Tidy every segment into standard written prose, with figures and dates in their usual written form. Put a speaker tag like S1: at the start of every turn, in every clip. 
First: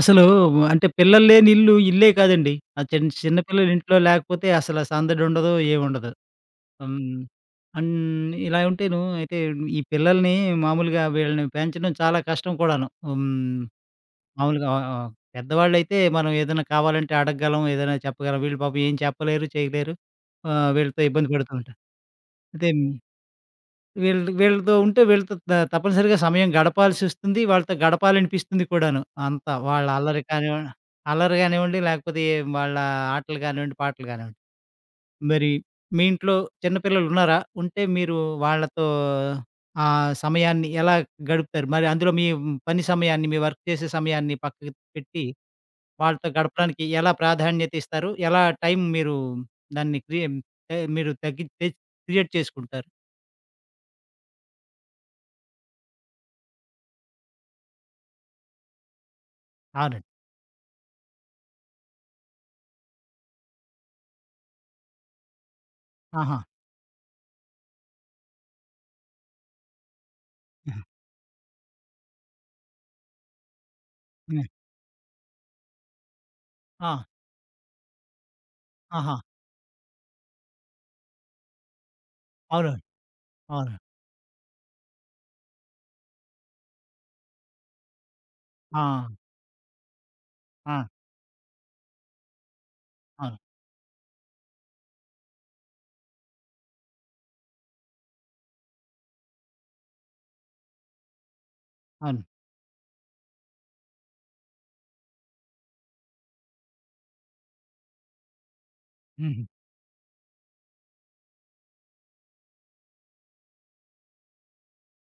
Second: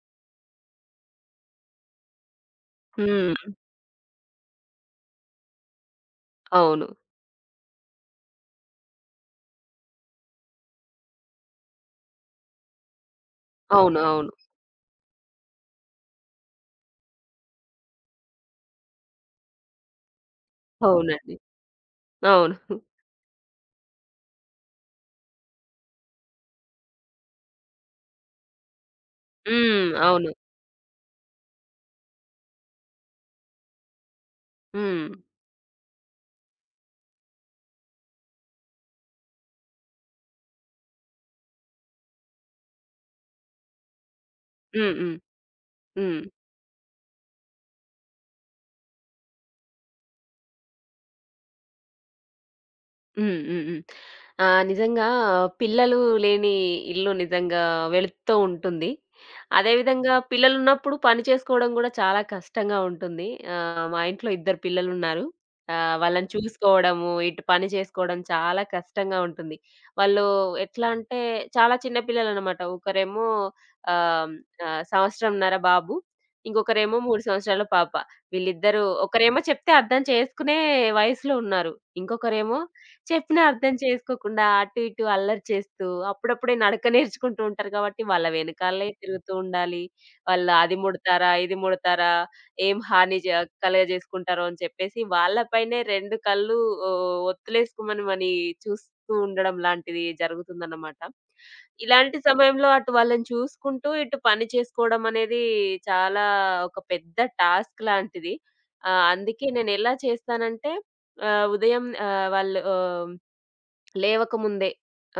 S1: అసలు అంటే పిల్లలు లేని ఇల్లు ఇల్లే కాదండి. ఆ చిన్న
S2: హ్మ్.
S1: పిల్లలు ఇంట్లో లేకపోతే అసల సందడుండదు, ఏముండదు.
S2: అవును.
S1: హ్మ్. అన్ ఇలా ఉంటేను అయితే ఈ పిల్లల్ని మామూలుగా వీళ్ళని పెంచడం చాలా కష్టం కూడాను. హ్మ్.
S2: అవును. అవును.
S1: మామూలుగా పెద్దవాళ్ళైతే మనం ఏదైనా కావాలంటే అడగగలం, ఏదైనా చెప్పగలం. వీళ్ళు పాపం ఏం చెప్పలేరు, చేయలేరు. వీళ్ళతో ఇబ్బంది
S2: అవునండి.
S1: పడుతూ ఉంటారు.
S2: అవును.
S1: అయితే వీళ్ళతో ఉంటే వీళ్ళతో తప్పనిసరిగా సమయం గడపాల్సొస్తుంది. వాళ్ళతో గడపాలనిపిస్తుంది కూడాను. అంతా వాళ్ళ
S2: హ్మ్.
S1: అల్లరి
S2: అవును.
S1: కానివ్వండి, అల్లరి గానివ్వండి, లేకపోతే వాళ్ళ ఆటలు గానివ్వండి, పాటలు గానివ్వండి.
S2: హ్మ్.
S1: మరి మీ ఇంట్లో చిన్న పిల్లలున్నారా? ఉంటే మీరు వాళ్ళతో ఆ సమయాన్ని ఎలా గడుపుతారు? మరి అందులో మీ పని సమయాన్ని, మీ వర్క్ చేసే సమయాన్ని పక్కకి
S2: హ్మ్. హ్మ్.
S1: పెట్టి,
S2: హ్మ్.
S1: వాళ్ళతో గడపడానికి ఎలా ప్రాధాన్యత ఇస్తారు? ఎలా టైం మీరు దాన్ని క్రియ ఆహ్, మీరు తగ్గి తె క్రియేట్ చేసుకుంటారు?
S2: హ్మ్. హ్మ్. హ్మ్. నిజంగా పిల్లలు లేని ఇల్లు నిజంగా వెలుగుతూ ఉంటుంది. అదే
S1: అవునండి.
S2: విధంగా పిల్లలున్నప్పుడు పని చేసుకోవడం గూడా చాలా కష్టంగా ఉంటుంది. మా ఇంట్లో ఇద్దరు పిల్లలున్నారు. వాళ్ళని
S1: ఆహా!
S2: చూసుకోవడము, ఇటు పని చేసుకోవడం చాలా కష్టంగా ఉంటుంది. వాళ్ళు
S1: ఆహా!
S2: ఎట్లా అంటే చాలా చిన్న పిల్లలనమాట. ఒకరేమో ఆహ్,
S1: ఆ!
S2: ఆహ్, సంవత్సరంన్నర బాబు,
S1: ఆ!
S2: ఇంకొకరేమో 3 సంవత్సరాల పాప. వీళ్ళిద్దరూ
S1: ఆహా!
S2: ఒకరేమో చెప్తే అర్థం చేసుకునే వయసులో ఉన్నారు. ఇంకొకరేమో
S1: అవును.
S2: చెప్పినా
S1: అవును.
S2: అర్థం చేసుకోకుండా అటు ఇటు అల్లరి చేస్తూ, అప్పుడప్పుడే నడక నేర్చుకుంటూ ఉంటారు కాబట్టి వాళ్ళ
S1: ఆ!
S2: వెనకాలే తిరుగుతూ ఉండాలి. వాళ్ళు అది
S1: ఆ!
S2: ముడతారా? ఇది ముడతారా? ఏం హాని జ
S1: అవును.
S2: కలుగజేసుకుంటారో అని చెప్పేసి వాళ్ళపైనే 2 కళ్ళు ఒత్తులేసుకోమని చూస్తూ ఉండడం లాంటిది జరుగుతుందన్నమాట. ఇలాంటి
S1: అవును.
S2: సమయంలో అటు వాళ్ళని చూసుకుంటూ, ఇటు పని చేసుకోవడం అనేది చాలా ఒక పెద్ద టాస్క్ లాంటిది.
S1: హుహు.
S2: అందుకే నేనెలా చేస్తానంటే ఉదయం వాళ్ళు లేవకముందే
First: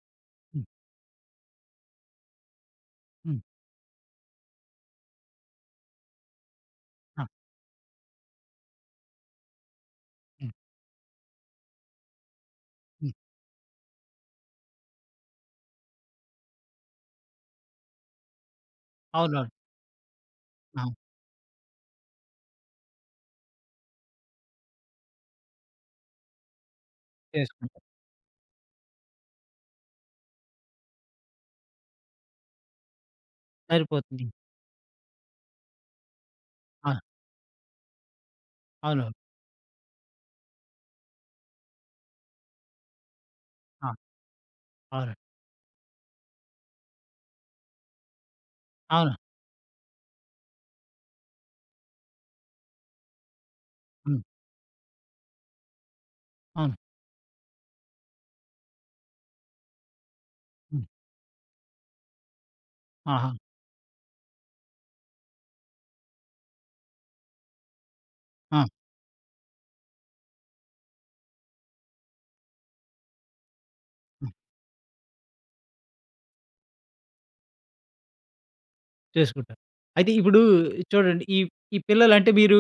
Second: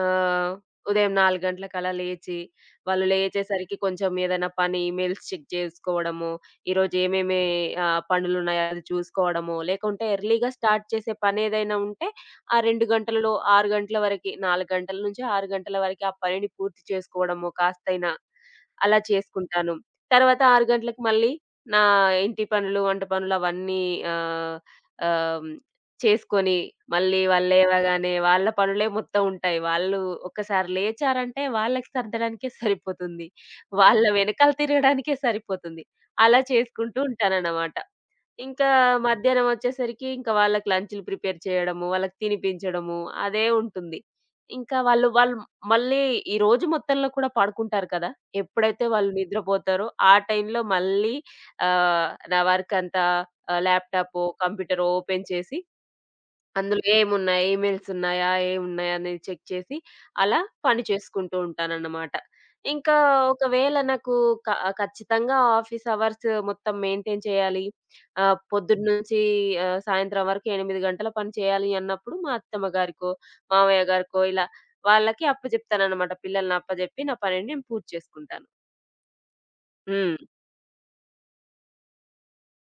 S2: ఆహ్,
S1: హ్మ్.
S2: ఉదయం 4 గంటలకలా లేచి, వాళ్ళు
S1: హ్మ్.
S2: లేచేసరికి కొంచెం ఏదైనా పని ఈమెయిల్స్ చెక్ చేసుకోవడము, ఈరోజు
S1: ఆ!
S2: ఏమేమి పనులున్నాయో అది చూసుకోవడము, లేకుంటే ఎర్లీగా
S1: హ్మ్.
S2: స్టార్ట్ చేసే పనేదైనా ఉంటే ఆ 2
S1: హ్మ్.
S2: గంటలలో 6 గంటల వరకి 4 గంటల నుంచి 6 గంటల వరకి ఆ పనిని పూర్తి చేసుకోవడము కాస్తైనా అలా
S1: అవునవును.
S2: చేసుకుంటాను. తర్వాత 6
S1: ఆ!
S2: గంటలకు మళ్ళీ నా ఇంటి పనులు, వంట పనులు అవన్నీ ఆహ్, ఆహ్ చేసుకొని, మళ్ళీ వాళ్ళు
S1: చేసుకుంటాం.
S2: లేవగానే వాళ్ళ పనులే మొత్తం ఉంటాయి. వాళ్ళు ఒక్కసారి లేచారంటే వాళ్ళకి సర్దడానికే సరిపోతుంది. వాళ్ళ
S1: సరిపోతుంది.
S2: వెనకాల తిరగడానికే సరిపోతుంది. అలా
S1: ఆ!
S2: చేసుకుంటూ ఉంటానన్నమాట. ఇంకా
S1: అవునవును.
S2: మధ్యాహ్నం వచ్చేసరికి ఇంకా వాళ్ళకి లంచ్‌లు ప్రిపేర్ చేయడము, వాళ్ళకి తినిపించడము అదే
S1: ఆ!
S2: ఉంటుంది. ఇంకా వాళ్ళు
S1: అవును.
S2: వాళ్ళు మళ్ళీ ఈ రోజు మొత్తంలో కూడా పడుకుంటారు కదా! ఎప్పుడైతే వాళ్ళు
S1: అవును.
S2: నిద్రపోతారో ఆ టైంలో మళ్ళీ నా వర్క్ అంతా
S1: హ్మ్.
S2: ల్యాప్‌టాపో, కంప్యూటరో ఓపెన్ చేసి
S1: అవును.
S2: అందులో ఏమున్నాయి? ఈమెయిల్స్ ఉన్నాయా? ఏమున్నాయా? అనేది చెక్ చేసి అలా పని
S1: హ్మ్.
S2: చేసుకుంటూ ఉంటానన్నమాట. ఇంకా
S1: ఆహా!
S2: ఒకవేళ నాకు క ఖచ్చితంగా ఆఫీస్ అవర్స్ మొత్తం మెయింటైన్ చేయాలి.
S1: ఆ!
S2: పొద్దున్న నుంచి సాయంత్రం వరకు 8 గంటల పని చేయాలి అన్నప్పుడు మా అత్తమ్మ గారికో, మామయ్య గారికో
S1: హ్మ్.
S2: ఇలా వాళ్ళకి అప్పజెప్తానన్నమాట. పిల్లల్ని అప్పజెప్పి నా పనిని నేను పూర్తి చేసుకుంటాను.
S1: చేసుకుంటారు. అయితే
S2: హ్మ్.
S1: ఇప్పుడు చూడండి ఈ పిల్లలంటే మీరు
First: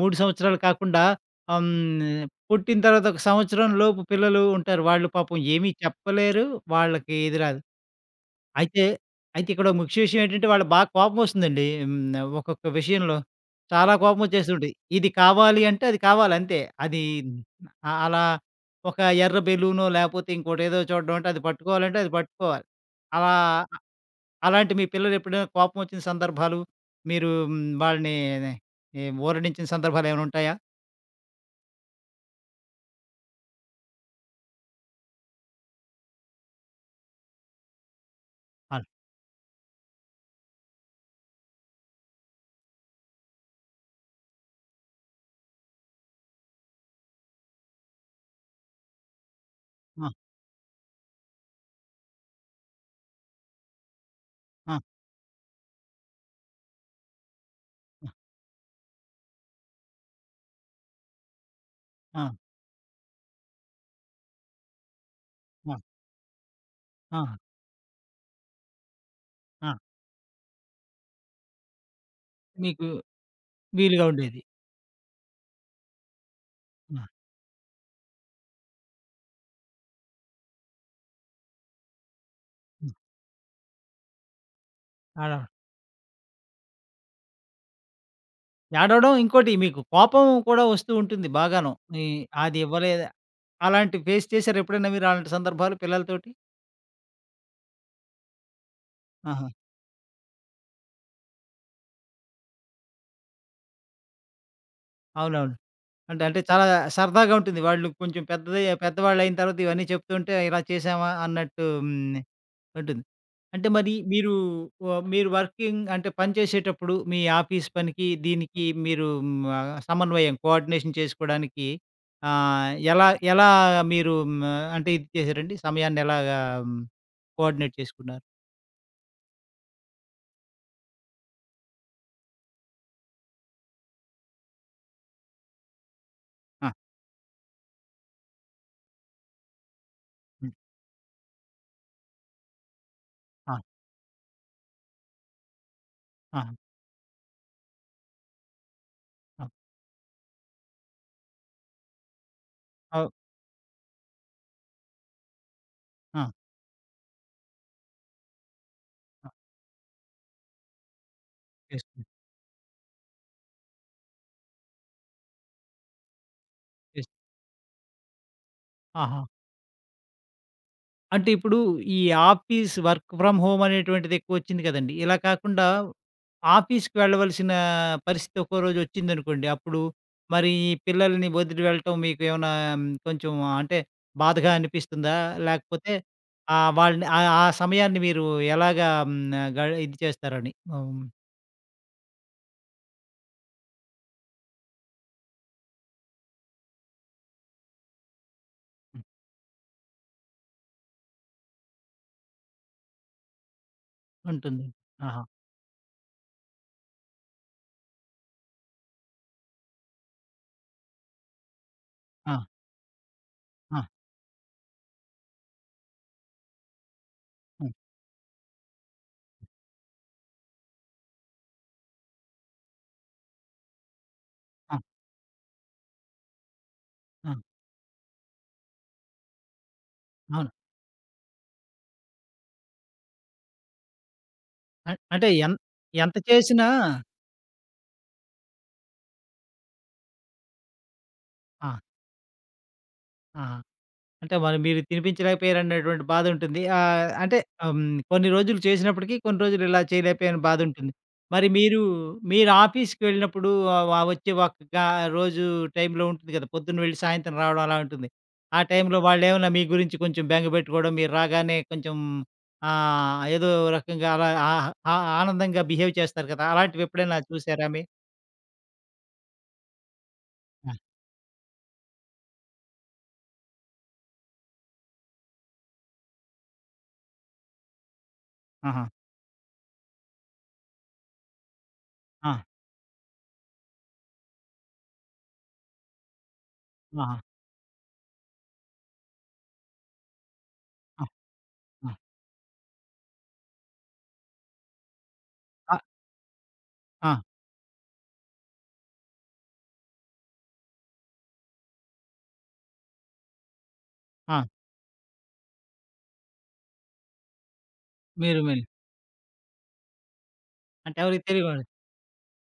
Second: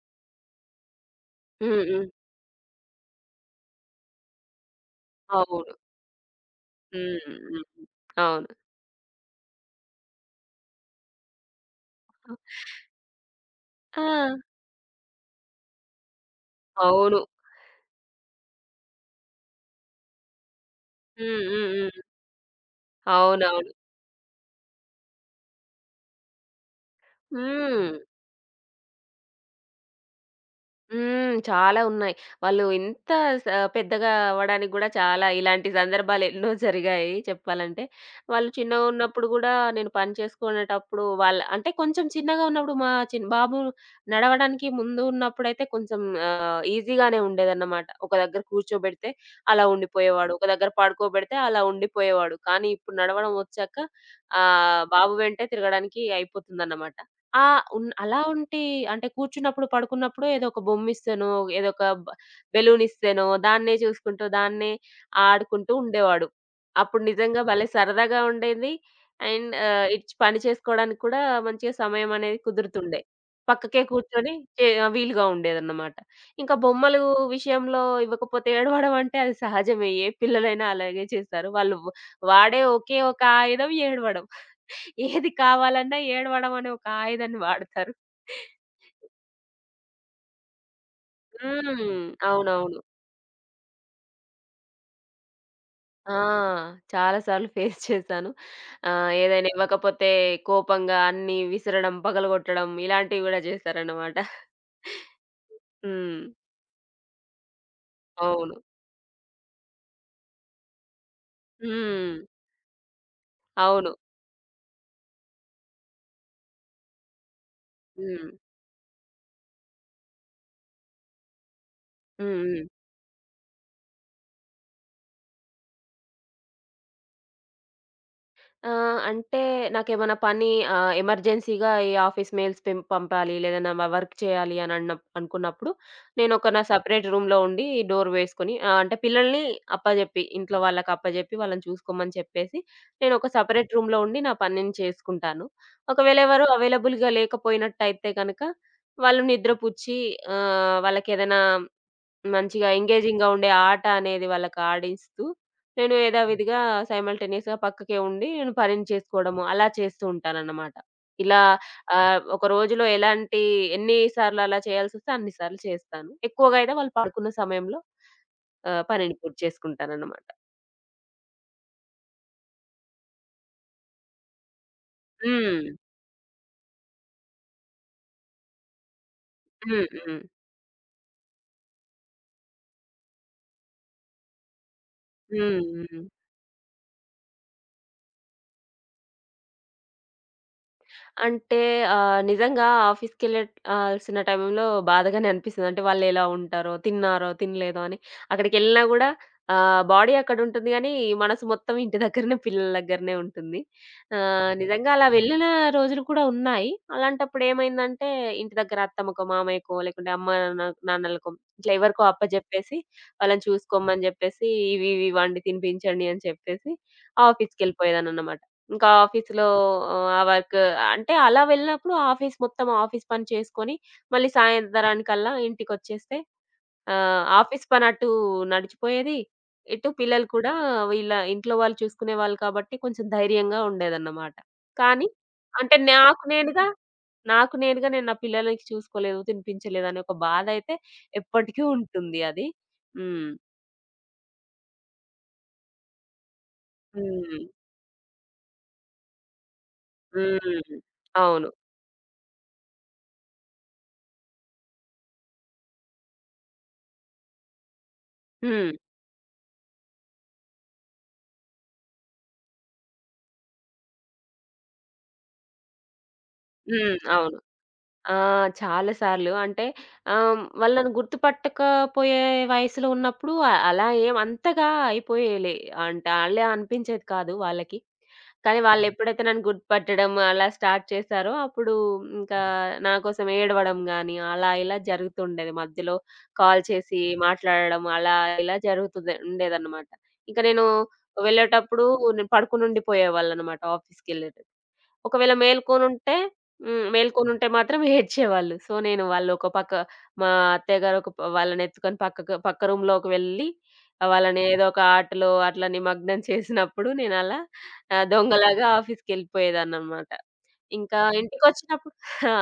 S1: 3 సంవత్సరాలు కాకుండా
S2: హ్మ్. హ్మ్.
S1: పుట్టిన తర్వాత ఒక సంవత్సరం లోపు పిల్లలు ఉంటారు. వాళ్ళు పాపం ఏమీ
S2: అవును.
S1: చెప్పలేరు. వాళ్ళకి
S2: హ్మ్.
S1: ఇది రాదు.
S2: హ్మ్. అవును.
S1: అయితే, అయితే ఇక్కడ ఒక ముఖ్య విషయం ఏంటంటే, వాళ్ళకి బాగా కోపమొస్తుందండి. హ్మ్. ఒక్కొక్క విషయంలో. చాలా
S2: ఆ!
S1: కోపమొచ్చేస్తుంది. ఇది కావాలి అంటే అది కావాలి అంతే. అది
S2: అవును.
S1: ఆహ్, అలా ఒక ఎర్ర బెలూనో, లేపోతే ఇంకోటేదో చూడడం అంటే, అది
S2: హ్మ్. హ్మ్. హ్మ్.
S1: పట్టుకోవాలంటే అది పట్టుకోవాలి. అలా
S2: అవునవును.
S1: అలాంటి మీ పిల్లలెప్పుడైనా కోపమొచ్చిన సందర్భాలు, మీరు
S2: హ్మ్.
S1: వాళ్ళని ఊరడించిన సందర్భాలేమైనా ఉంటాయా?
S2: హ్మ్. చాలా ఉన్నాయి. వాళ్ళు ఇంత స పెద్దగా అవ్వడానికి గూడా చాలా ఇలాంటి సందర్భాలు ఎన్నో జరిగాయి చెప్పాలంటే. వాళ్ళు
S1: ఆల్
S2: చిన్నగున్నప్పుడు గూడా నేను పని చేసుకునేటప్పుడు వాళ్ళ అంటే కొంచెం చిన్నగా ఉన్నప్పుడు మా బాబు నడవడానికి ముందు ఉన్నప్పుడైతే కొంచెం ఈజీగానే ఉండేదన్నమాట. ఒక దగ్గర కూర్చోబెడితే అలా
S1: ఆ!
S2: ఉండిపోయేవాడు. ఒక దగ్గర పడుకోబెడితే అలా ఉండిపోయేవాడు. కానీ ఇప్పుడు నడవడం వచ్చాక
S1: ఆ!
S2: బాబు వెంటే తిరగడానికి అయిపోతుందన్నమాట. ఆ! అలా ఉంటే అంటే కూర్చున్నప్పుడు, పడుకున్నప్పుడు ఏదో ఒక బొమ్మిస్తేనో, ఏదో ఒక బ
S1: ఆ!
S2: బెలూనిస్తేనో దాన్నే చూసుకుంటూ, దాన్నే ఆడుకుంటూ
S1: ఆ!
S2: ఉండేవాడు. అప్పుడు
S1: ఆ!
S2: నిజంగా భలే సరదాగా ఉండేది. అండ్
S1: ఆ!
S2: ఇట్స్ పని చేసుకోవడానికి కూడా మంచిగా సమయం అనేది
S1: మీకు
S2: కుదురుతుండే. పక్కకే
S1: వీలుగా
S2: కూర్చొని
S1: ఉండేది.
S2: చే వీలుగా ఉండేదన్నమాట. ఇంకా బొమ్మలు
S1: ఆ!
S2: విషయంలో ఇవ్వకపోతే ఏడవడం అంటే అది సహజమే. ఏ పిల్లలైనా అలాగే చేస్తారు. వాళ్ళు వాడే
S1: హ్మ్.
S2: ఒకే ఒక ఆయుధం ఏడవడం. ఏది
S1: అలా
S2: కావాలన్నా ఏడవడం అనే ఒక ఆయుధాన్ని వాడతారు.
S1: ఏడవడం ఇంకోటి మీకు కోపం కూడా వస్తూ ఉంటుంది బాగాను.
S2: హ్మ్.
S1: ఈ అది
S2: అవునవును.
S1: ఇవ్వలేదు అలాంటివి ఫేస్ చేసారా ఎప్పుడైనా మీరు అలాంటి సందర్భాలు
S2: ఆ!
S1: పిల్లలతోటి?
S2: చాలా సార్లు ఫేస్ చేశాను. ఏదైనా
S1: ఆహా!
S2: ఇవ్వకపోతే కోపంగా అన్నీ విసరడం, పగలగొట్టడం ఇలాంటివి గూడా చేశారన్నమాట.
S1: అవునవును.
S2: హ్మ్.
S1: అంటే అంటే చాలా సరదాగా ఉంటుంది. వాళ్ళు కొంచెం
S2: అవును.
S1: పెద్దవాళ్ళయిన తర్వాత ఇవన్నీ చెప్తుంటే ఇలా చేశామా అన్నట్టు హ్మ్.
S2: హ్మ్.
S1: ఉంటుంది. అంటే
S2: అవును.
S1: మరి మీరు మీరు వర్కింగ్ అంటే పని చేసేటప్పుడు మీ ఆఫీస్ పనికి,
S2: హ్మ్.
S1: దీనికి మీరు సమన్వయం కోఆర్డినేషన్ చేసుకోవడానికి
S2: హ్మ్.
S1: ఆహ్,
S2: హ్మ్.
S1: ఎలా ఎలా మీరు హ్మ్, అంటే ఇది చేశారండి? సమయాన్ని ఎలాగా హ్మ్, కోఆర్డినేట్ చేసుకున్నారు?
S2: ఆ! అంటే నాకేమన్నా పని ఎమర్జెన్సీగా ఈ ఆఫీస్ మెయిల్స్ పంపాలి లేదా నా వర్క్ చేయాలి అని అనుకున్నప్పుడు నా
S1: ఆ!
S2: సెపరేట్ రూమ్‌లో ఉండి డోర్ వేసుకొని అంటే పిల్లల్ని అప్పజెప్పి
S1: హ్మ్.
S2: ఇంట్లో వాళ్ళకి అప్పజెప్పి వాళ్ళని చూసుకోమని చెప్పేసి నేను ఒక
S1: ఆ!
S2: సెపరేట్ రూమ్‌లో ఉండి నా పని నేను చేసుకుంటాను. ఒకవేళ
S1: ఆ!
S2: ఎవరు అవైలబుల్‌గా లేకపోయినట్టయితే గనక వాళ్ళు
S1: ఆ!
S2: నిద్రపుచ్చి వాళ్ళకేదైనా మంచిగా
S1: అవ్
S2: ఎంగేజింగ్‌గా ఉండే ఆట అనేది వాళ్ళకి ఆడిస్తూ, నేను
S1: ఆ!
S2: యథావిధిగా సైమల్టేనియస్‌గా పక్కకే ఉండి నేను పనిని
S1: ఆ!
S2: చేసుకోవడము అలా చేస్తూ ఉంటానన్నమాట. ఇలా
S1: చేసుకున్నారు.
S2: ఒక రోజులో ఎన్ని సార్లు అలా చేయాల్సొస్తే అన్ని సార్లు చేస్తాను. ఎక్కువగా అయితే వాళ్ళు
S1: చేస్
S2: పడుకున్న సమయంలో పనిని
S1: ఆహా!
S2: పూర్తి చేసుకుంటానన్నమాట.
S1: అంటే ఇప్పుడు ఈ ఆఫీస్ వర్క్ ఫ్రమ్ హోమ్ అనేటువంటిది ఎక్కువొచ్చింది కదండీ. ఇలా కాకుండా
S2: హ్మ్.
S1: ఆఫీస్‌కి వెళ్ళవలసిన పరిస్థితి ఒక్కో రోజు వచ్చిందనుకోండి. అప్పుడు
S2: హ్మ్. హ్మ్.
S1: మరి ఈ పిల్లల్ని వదిలి వెళ్ళటం మీకు ఏమైనా కొంచెం అంటే బాధగా అనిపిస్తుందా?
S2: హ్మ్.
S1: లేకపోతే
S2: హ్మ్.
S1: వాళ్ళని ఆ ఆ సమయాన్ని మీరు ఎలాగా హ్మ్. గ ఇది చేస్తారని హ్మ్.
S2: అంటే నిజంగా ఆఫీస్‌కెళ్ళే టైంలో బాధగానే అనిపిస్తది. అంటే వాళ్ళెలా ఉంటారో, తిన్నారో, తినలేదో అని. అక్కడికెళ్ళినా గూడా బాడీ అక్కడుంటుంది గానీ, మనసు మొత్తం ఇంటి దగ్గరనే, పిల్లల దగ్గరనే ఉంటుంది.
S1: ఉంటుంది.
S2: నిజంగా అలా
S1: ఆహా!
S2: వెళ్ళిన రోజులు కూడా ఉన్నాయి. అలాంటప్పుడు ఏమైందంటే, ఇంటి దగ్గర అత్తమ్మకో, మామయ్యకో, లేకుంటే అమ్మ నా నాన్నలకో ఇట్లా ఎవరికో
S1: ఆ!
S2: అప్పజెప్పేసి, వాళ్ళని
S1: ఆ!
S2: చూసుకోమని జెప్పేసి, ఇవి ఇవి వండి తినిపించండి అని చెప్పేసి
S1: హ్మ్.
S2: ఆఫీస్‌కెళ్ళిపోయేదాన్ననమాట. ఇంకా ఆఫీస్‌లో ఆహ్, ఆ ఆ వర్క్ అంటే అలా వెళ్ళినప్పుడు ఆఫీస్ పని చేసుకొని, మళ్ళీ
S1: ఆ!
S2: సాయంత్రానికల్లా ఇంటికొచ్చేస్తే
S1: ఆ!
S2: ఆఫీస్ పని అటు నడిచిపోయేది. ఇటు పిల్లలు
S1: అవును.
S2: కూడా వీళ్ళ ఇంట్లో వాళ్ళు చూసుకునేవాళ్ళు కాబట్టి కొంచెం ధైర్యంగా ఉండేదన్నమాట.
S1: అ
S2: కానీ
S1: అంటే ఎన్
S2: అంటే
S1: ఎంత చేసినా
S2: నాకు నేనుగా నేను నా పిల్లలకి చూసుకోలేదు, తినిపించలేదు అనే ఒక బాధైతే ఎప్పటికీ
S1: ఆ!
S2: ఉంటుంది అది. హ్మ్.
S1: ఆ! అంటే మరి మీరు తినిపించలేకపోయారనేటువంటి బాధుంటుంది. ఆహ్,
S2: హ్మ్.
S1: అంటే ఆహ్, హ్మ్. కొన్ని రోజులు చేసినప్పటికీ, కొన్ని రోజులు ఇలా చేయలేకపోయాని
S2: హ్మ్.
S1: బాధుంటుంది. మరి
S2: అవును.
S1: మీరు ఆఫీస్‌కి వెళ్ళినప్పుడు ఆహ్, ఆహ్, వచ్చే ఒక గా రోజు టైంలో ఉంటుంది కదా! పొద్దున్న వెళ్ళి సాయంత్రం రావడం అలా ఉంటుంది. ఆ
S2: హ్మ్.
S1: టైంలో వాళ్ళేమన్నా మీ గురించి కొంచెం బెట్టుకోవడం, మీరు రాగానే కొంచెం ఆహ్, ఏదో రకంగా అలా ఆహ్, ఆ ఆనందంగా బిహేవ్ చేస్తారు కదా!
S2: హ్మ్.
S1: అలాంటివెప్పుడైనా
S2: అవును.
S1: చూసారా మీ
S2: ఆ! చాలా సార్లు. అంటే
S1: ఆ!
S2: వాళ్ళు నన్ను గుర్తుపట్టకపోయే వయసులో ఉన్నప్పుడు అలా ఏం అంతగా అయిపోయేలే అంటే అలా అనిపించేది కాదు వాళ్ళకి. కానీ
S1: ఆహా!
S2: వాళ్ళు హ్మ్. ఎప్పుడైతే నన్ను గుర్తుపట్టడం అలా స్టార్ట్ చేశారో అప్పుడు
S1: ఆ!
S2: ఇంకా నా కోసం ఏడవడం గాని అలా ఇలా జరుగుతుండేది. మధ్యలో కాల్ చేసి
S1: ఆహా!
S2: మాట్లాడడం అలా ఇలా జరుగుతుంది ఉండేదన్నమాట. ఇంక నేను
S1: ఆ!
S2: వెళ్ళేటప్పుడు
S1: ఆ!
S2: నేను పడుకొని ఉండిపోయేవాళ్ళన్నమాట ఆఫీస్‌కెళ్ళేటప్పుడు. ఒకవేళ
S1: ఆ!
S2: మేల్కొనుంటే హ్మ్.
S1: ఆ!
S2: మేల్కొనుంటే మాత్రం ఏడ్చేవాళ్ళు. సో, నేను వాళ్ళొక పక్క మా అత్తయ్య గారు ఒక వాళ్ళనెత్తుకొని పక్క రూమ్‌లోకి వెళ్ళి వాళ్ళని
S1: ఆ!
S2: ఏదో ఒక ఆటలో అట్లా నిమగ్నం చేసినప్పుడు నేనలా
S1: మీరు
S2: దొంగలాగా ఆఫీస్‌కెళ్ళిపోయేదాన్ననమాట. ఇంకా
S1: అంటే ఎవరికీ తెలియకూడదు.
S2: ఇంటికొచ్చినప్పుడు ఆ!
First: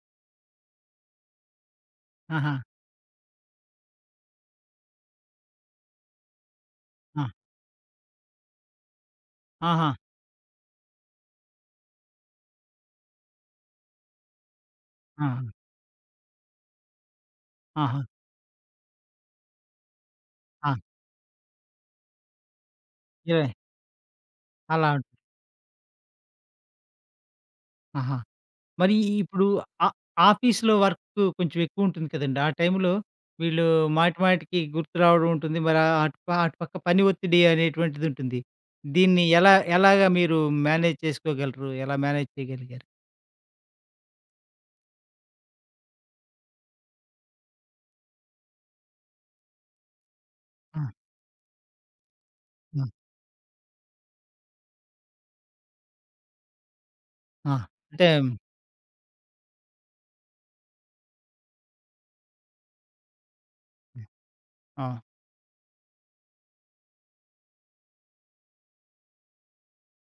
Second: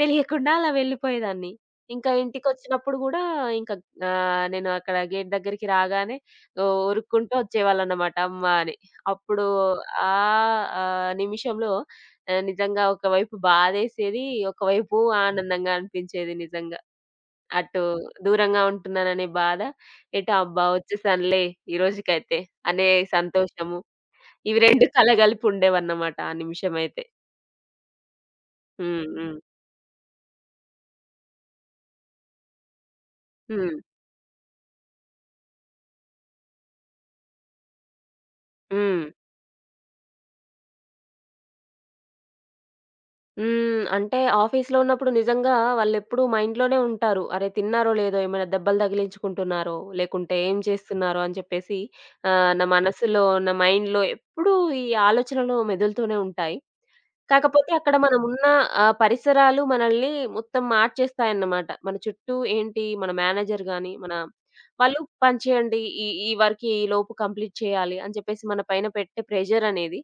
S2: తెలియకుండా అలా వెళ్ళిపోయేదాన్ని. ఇంకా
S1: ఆహా!
S2: ఇంటికొచ్చినప్పుడు గూడా ఇంకా నేను అక్కడ గేట్ దగ్గరికి రాగానే ఓ
S1: ఆ!
S2: ఉరుక్కుంటూ వచ్చేవాళ్ళనమాట అమ్మ అని. అప్పుడు
S1: ఆహా!
S2: ఆ నిమిషంలో నిజంగా ఒకవైపు బాధేసేది, ఒకవైపు
S1: ఆహా!
S2: ఆనందంగా అనిపించేది నిజంగా. అటు
S1: ఆహా!
S2: దూరంగా ఉంటున్నాననే బాధ, ఎటు అబ్బా!
S1: ఆ!
S2: వచ్చేసానులే ఈ రోజుకైతే అనే
S1: ఇరవై
S2: సంతోషము. ఇవి 2
S1: అలా ఉంటుంది.
S2: కలగలిపుండేవన్నమాట ఆ నిమిషమైతే.
S1: ఆహా! మరి
S2: హ్మ్. హ్మ్.
S1: ఇప్పుడు ఆ ఆఫీస్‌లో వర్క్ కొంచెం ఎక్కువుంటుంది కదండీ. ఆ టైంలో వీళ్ళు
S2: హ్మ్.
S1: మాటి మాటికి గుర్తు రావడం ఉంటుంది. మరి ఆ అటు ప అటు పక్క పని ఒత్తిడి అనేటువంటిది ఉంటుంది.
S2: హ్మ్.
S1: దీన్ని ఎలాగా మీరు మేనేజ్ చేసుకోగలరు? ఎలా మేనేజ్ చేయగలిగారు?
S2: హ్మ్. అంటే ఆఫీస్‌లో ఉన్నప్పుడు నిజంగా వాళ్ళెప్పుడూ మైండ్‌లోనే ఉంటారు. అరే! తిన్నారో లేదో, ఏమైనా దెబ్బలు తగిలించుకుంటున్నారో, లేకుంటే ఏం
S1: ఆ!
S2: చేస్తున్నారో అని చెప్పేసి నా
S1: ఆ!
S2: మనసులో, నా మైండ్‌లో ఎప్పుడూ ఈ ఆలోచనలు మెదులుతూనే ఉంటాయి.
S1: ఆ!
S2: కాకపోతే అక్కడ
S1: అంటే
S2: మనమున్న పరిసరాలు మనల్ని మొత్తం మార్చేస్తాయన్నమాట. మన చుట్టూ ఏంటి మన మేనేజర్ గాని, మన
S1: ఆ!
S2: వాళ్ళు పని చేయండి. ఈ ఈ వర్క్ ఈ లోపు కంప్లీట్ చేయాలి అని చెప్పేసి మన పైన పెట్టే ప్రెషర్ అనేది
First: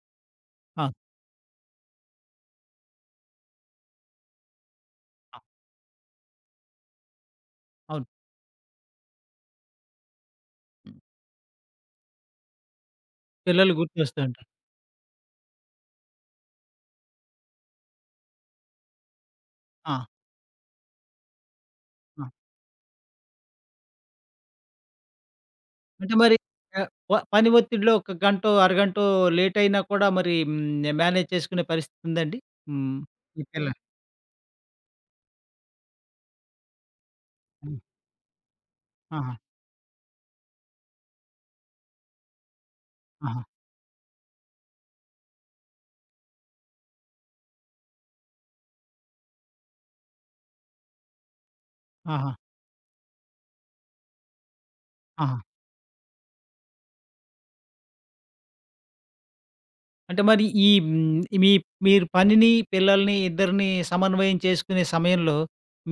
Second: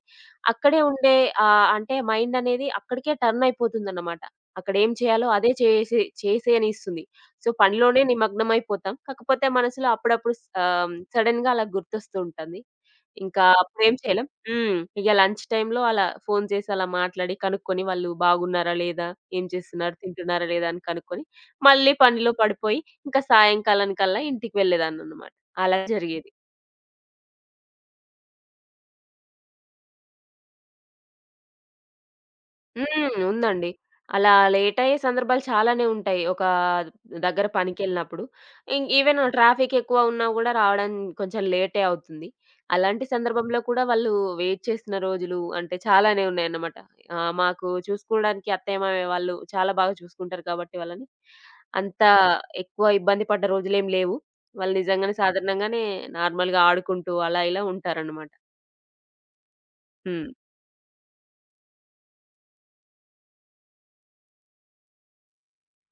S2: అక్కడే
S1: ఆ!
S2: ఉండే అంటే మైండ్ అనేది అక్కడికే టర్న్ అయిపోతుందన్నమాట. అక్కడ ఏం చేయాలో
S1: ఆ!
S2: అదే చేసేయనిస్తుంది. సో, పనిలోనే
S1: అవును.
S2: నిమగ్నమైపోతాం. కాకపోతే మనసులో అప్పుడప్పుడు సడెన్‌గా అలా గుర్తొస్తూ ఉంటుంది. ఇంకా
S1: పిల్లలు
S2: అప్పుడేం
S1: గుర్తొస్తూ
S2: చేయలేం.
S1: ఉంటారు.
S2: హ్మ్. ఇగ లంచ్ టైమ్‌లో అలా ఫోను చేసి అలా మాట్లాడి కనుక్కొని వాళ్ళు బాగున్నారా? లేదా? ఏం
S1: ఆ!
S2: చేస్తున్నారు? తింటున్నారా? లేదా? అని కనుక్కొని మళ్ళీ
S1: ఆ!
S2: పనిలో పడిపోయి ఇంకా సాయంకాలానికల్లా ఇంటికి వెళ్ళేదాన్ననమాట. అలా
S1: అంటే
S2: జరిగేది.
S1: మరి ఆహ్, వ పని ఒత్తిడిలో ఒక గంటో, అరగంటో లేట్ అయినా కూడా మరి మేనేజ్ చేసుకునే పరిస్థితి ఉందండి? హ్మ్.
S2: హ్మ్.
S1: మీ పిల్ల
S2: ఉందండి. అలా లేట్ అయ్యే సందర్భాలు చాలానే ఉంటాయి. ఒక దగ్గర
S1: హ్మ్.
S2: పనికెళ్ళినప్పుడు. ఇన్ ఈవెన్
S1: ఆహా!
S2: ట్రాఫిక్ ఎక్కువ ఉన్నా గూడా రావడం కొంచెం లేటే అవుతుంది. అలాంటి
S1: ఆహా!
S2: సందర్భంలో కూడా వాళ్ళు వెయిట్ చేసిన రోజులు అంటే చాలానే ఉన్నాయన్నమాట. మాకు చూసుకోవడానికి అత్తయ్య, మామయ్య వాళ్ళు చాలా బాగా చూసుకుంటారు కాబట్టి వాళ్ళని. అంత
S1: ఆహా!
S2: ఎక్కువ ఇబ్బంది పడ్డ రోజులేం లేవు. వాళ్ళు నిజంగానే
S1: ఆహా!
S2: సాధారణంగానే నార్మల్‌గా ఆడుకుంటూ అలా ఇలా ఉంటారన్నమాట.
S1: అంటే
S2: హ్మ్.
S1: మరి ఈ హ్మ్, మీ మీరు పనిని, పిల్లల్ని ఇద్దరిని సమన్వయం చేసుకునే సమయంలో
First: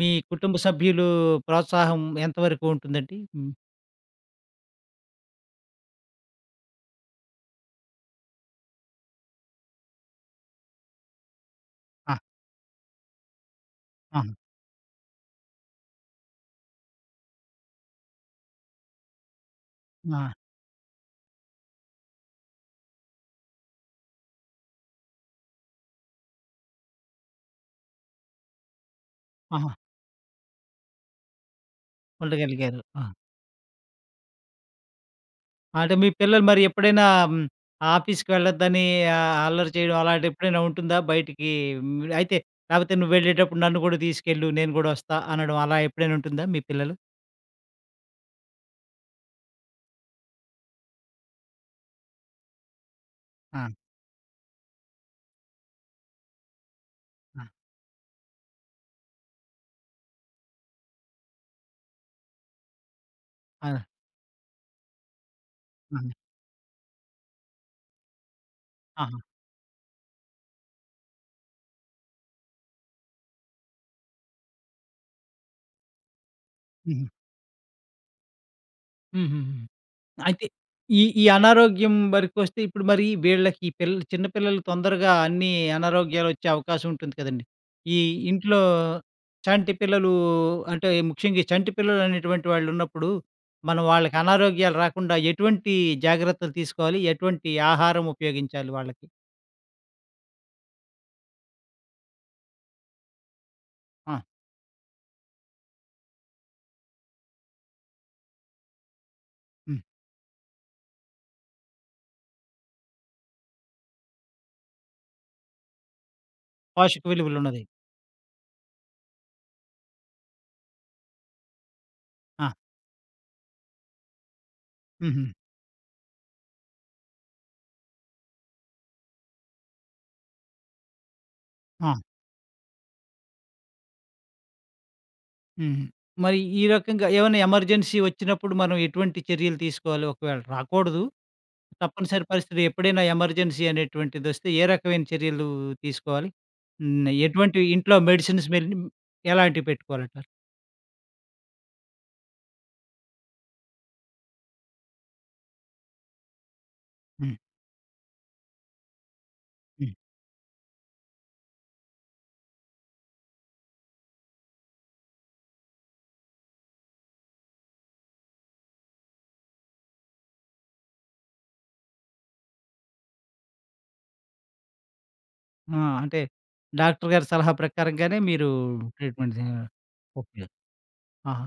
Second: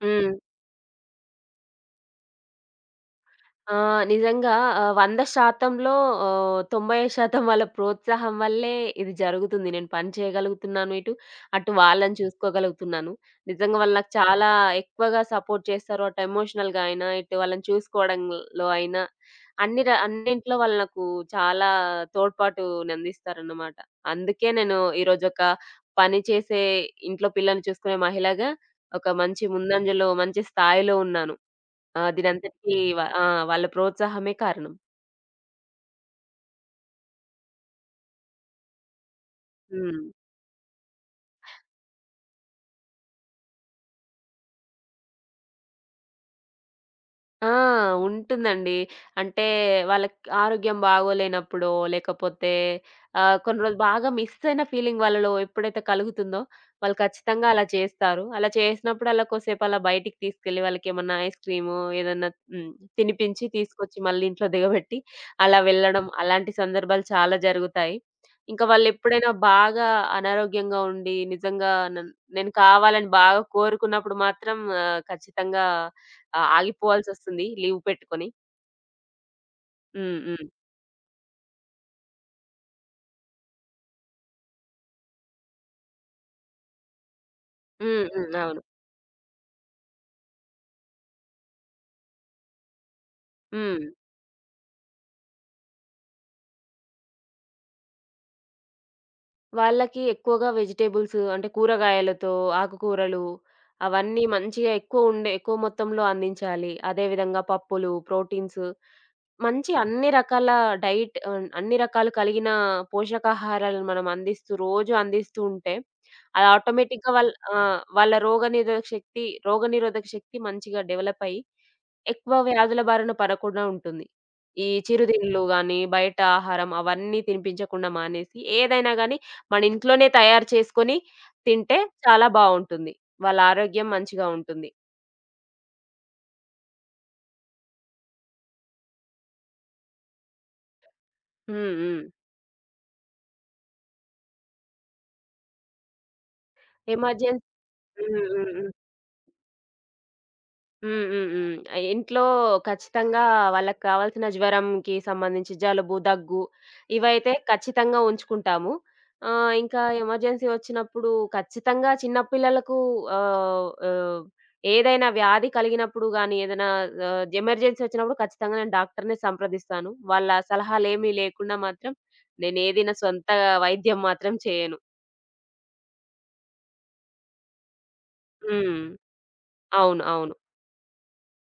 S1: మీ
S2: హ్మ్.
S1: కుటుంబ సభ్యులు ప్రోత్సాహం ఎంతవరకు ఉంటుందండి? హ్మ్.
S2: ఆ! నిజంగా 100%లో 90% వాళ్ళ ప్రోత్సాహం వల్లే ఇది జరుగుతుంది. నేను పని చేయగలుగుతున్నాను ఇటు, అటు
S1: ఆ!
S2: వాళ్ళని చూసుకోగలుగుతున్నాను. నిజంగా వాళ్ళు నాకు
S1: ఆహా!
S2: చాలా ఎక్కువగా సపోర్ట్ చేస్తారు. అటు ఎమోషనల్‌గా అయినా, ఇటు వాళ్ళని చూసుకోవడంలో అయినా
S1: ఆ!
S2: అన్నింట్లో వాళ్ళు నాకు చాలా తోడ్పాటునందిస్తారన్నమాట. అందుకే నేను ఈరోజొక పని చేసే, ఇంట్లో పిల్లల్ని చూసుకునే మహిళగా ఒక మంచి
S1: ఆహా!
S2: ముందంజలో, మంచి స్థాయిలో ఉన్నాను. ఆ! దీనంతటికి
S1: ఉండగలిగారు.
S2: వ
S1: ఆ!
S2: ఆ! వాళ్ళ ప్రోత్సాహమే కారణం.
S1: అంటే మీ పిల్లలు మరి ఎప్పుడైనా హ్మ్, ఆఫీస్‌కి వెళ్ళొద్దని అల్లరి చేయడం
S2: హ్మ్.
S1: అలాంటిది ఎప్పుడైనా ఉంటుందా? బయటికి హ్మ్, అయితే లేపోతే "నువ్వు వెళ్ళేటప్పుడు నన్ను కూడా తీసుకెళ్ళు. నేను కూడా వస్తా" అనడం అలా ఎప్పుడైనా ఉంటుందా మీ పిల్లలు?
S2: ఆ! ఉంటుందండి. అంటే వాళ్ళకి ఆరోగ్యం బాగోలేనప్పుడో, లేకపోతే కొన్ని
S1: ఆ!
S2: రోజులు బాగా మిస్ అయిన ఫీలింగ్ వాళ్ళలో ఎప్పుడైతే కలుగుతుందో, వాళ్ళు
S1: ఆ!
S2: ఖచ్చితంగా అలా చేస్తారు. అలా చేసినప్పుడు అలా కొద్దిసేపు అలా బయటికి తీసుకెళ్ళి వాళ్ళకేమన్నా ఐస్ క్రీము ఏదన్నా హ్మ్. తినిపించి
S1: ఆ!
S2: తీసుకొచ్చి మళ్ళీ ఇంట్లో దిగబెట్టి అలా వెళ్ళడం
S1: అవును.
S2: అలాంటి సందర్భాలు చాలా జరుగుతాయి. ఇంకా
S1: ఆహా!
S2: వాళ్ళెప్పుడైనా బాగా అనారోగ్యంగా ఉండి నిజంగా నేను కావాలని బాగా కోరుకున్నప్పుడు మాత్రం ఖచ్చితంగా ఆ!
S1: హుహు.
S2: ఆగిపోవాల్సొస్తుంది లీవ్ పెట్టుకొని.
S1: హుహుహు.
S2: హ్మ్.
S1: అయితే
S2: హ్మ్.
S1: ఈ ఈ అనారోగ్యం వరకొస్తే ఇప్పుడు మరి వీళ్ళకి ఈ పిల్ల చిన్న పిల్లలు తొందరగా అన్ని అనారోగ్యాలొచ్చే అవకాశం ఉంటుంది కదండీ. ఈ
S2: హ్మ్. హ్మ్.
S1: ఇంట్లో
S2: అవును.
S1: చంటి పిల్లలు అంటే ముఖ్యంగా ఈ చంటి పిల్లలు అనేటువంటి వాళ్ళున్నప్పుడు, మనం
S2: హ్మ్.
S1: వాళ్ళకి అనారోగ్యాలు రాకుండా ఎటువంటి జాగ్రత్తలు తీసుకోవాలి? ఎటువంటి ఆహారం ఉపయోగించాలి వాళ్ళకి?
S2: వాళ్ళకి ఎక్కువగా వెజిటబుల్స్ అంటే కూరగాయలతో, ఆకుకూరలు
S1: ఆ!
S2: అవన్నీ మంచిగా ఎక్కువ మొత్తంలో అందించాలి. అదే విధంగా పప్పులు, ప్రోటీన్స్ మంచి
S1: హ్మ్.
S2: అన్ని రకాల డైట్ అన్ని రకాలు కలిగిన పోషకాహారాలను మనం అందిస్తూ రోజు అందిస్తూ ఉంటే అది
S1: పోషక
S2: ఆటోమేటిక్‌గా వాళ్ళ ఆ!
S1: విలువలున్నది.
S2: వాళ్ళ రోగనిరోధక శక్తి మంచిగా డెవలప్ అయ్యి ఎక్కువ
S1: ఆ!
S2: వ్యాధుల బారిన పడకుండా ఉంటుంది. ఈ
S1: హుహు.
S2: చిరుతిండ్లు గాని, బయట ఆహారం అవన్నీ తినిపించకుండా మానేసి, ఏదైనా గాని మన ఇంట్లోనే తయారు చేసుకొని తింటే
S1: ఆ!
S2: చాలా బావుంటుంది. వాళ్ళ ఆరోగ్యం మంచిగా ఉంటుంది.
S1: హుహు. మరి ఈ రకంగా ఏమైనా ఎమర్జెన్సీ వచ్చినప్పుడు మనం ఎటువంటి చర్యలు తీసుకోవాలి? ఒకవేళ రాకూడదు
S2: హ్మ్. హ్మ్.
S1: తప్పనిసరి పరిస్థితి ఎప్పుడైనా ఎమర్జెన్సీ అనేటువంటిదొస్తే ఏ రకమైన చర్యలు తీసుకోవాలి? హ్మ్.
S2: ఎమర్జెన్సీ
S1: ఎటువంటి ఇంట్లో
S2: హ్మ్.
S1: మెడిసిన్స్
S2: హ్మ్.
S1: మెల్
S2: హ్మ్.
S1: ఎలాంటివి పెట్టుకోవాలంటారు?
S2: హ్మ్. హ్మ్. హ్మ్. ఇంట్లో ఖచ్చితంగా వాళ్ళకి కావాల్సిన జ్వరంకి సంబంధించి జలుబు, దగ్గు ఇవైతే
S1: హ్మ్.
S2: ఖచ్చితంగా ఉంచుకుంటాము. ఇంకా
S1: హ్మ్.
S2: ఎమర్జెన్సీ వచ్చినప్పుడు ఖచ్చితంగా చిన్న పిల్లలకు ఆహ్, ఆహ్, ఏదైనా వ్యాధి కలిగినప్పుడు గానీ, ఏదైనా ఎమర్జెన్సీ వచ్చినప్పుడు ఖచ్చితంగా నేను డాక్టర్‌నే సంప్రదిస్తాను. వాళ్ళ సలహాలేమీ లేకుండా మాత్రం నేనేది నా సొంత వైద్యం మాత్రం చేయను.
S1: ఆ! అంటే డాక్టర్ గారి సలహా ప్రకారంగానే మీరు
S2: హ్మ్.
S1: ట్రీట్మెంట్ జే
S2: అవును. అవును.
S1: ఓకే. ఆహా!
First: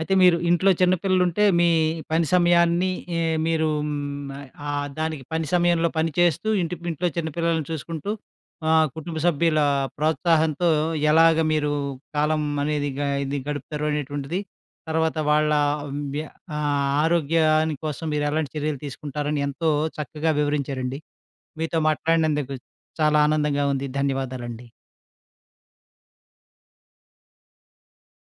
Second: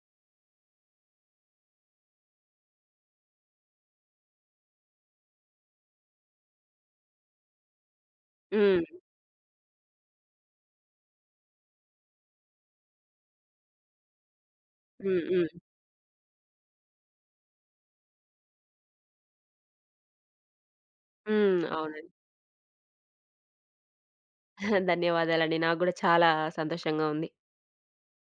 S1: అయితే మీరు ఇంట్లో చిన్న పిల్లలుంటే మీ పని సమయాన్ని ఏ మీరు హ్మ్, ఆహ్, దానికి పని సమయంలో పని చేస్తూ ఇంట్లో చిన్న పిల్లల్ని చూసుకుంటూ
S2: హ్మ్.
S1: కుటుంబ సభ్యుల ప్రోత్సాహంతో ఎలాగ మీరు కాలం అనేది గ ఇది గడుపుతారు అనేటువంటిది, తర్వాత
S2: హ్మ్. హ్మ్.
S1: వాళ్ళ వ్య ఆహ్, ఆరోగ్యాని కోసం మీరు ఎలాంటి చర్యలు తీసుకుంటారని ఎంతో చక్కగా వివరించారండి.
S2: హ్మ్.
S1: మీతో
S2: అవునండి.
S1: మాట్లాడినందుకు చాలా ఆనందంగా ఉంది. ధన్యవాదాలండి.
S2: ధన్యవాదాలండి. నాకు గూడా చాలా సంతోషంగా ఉంది.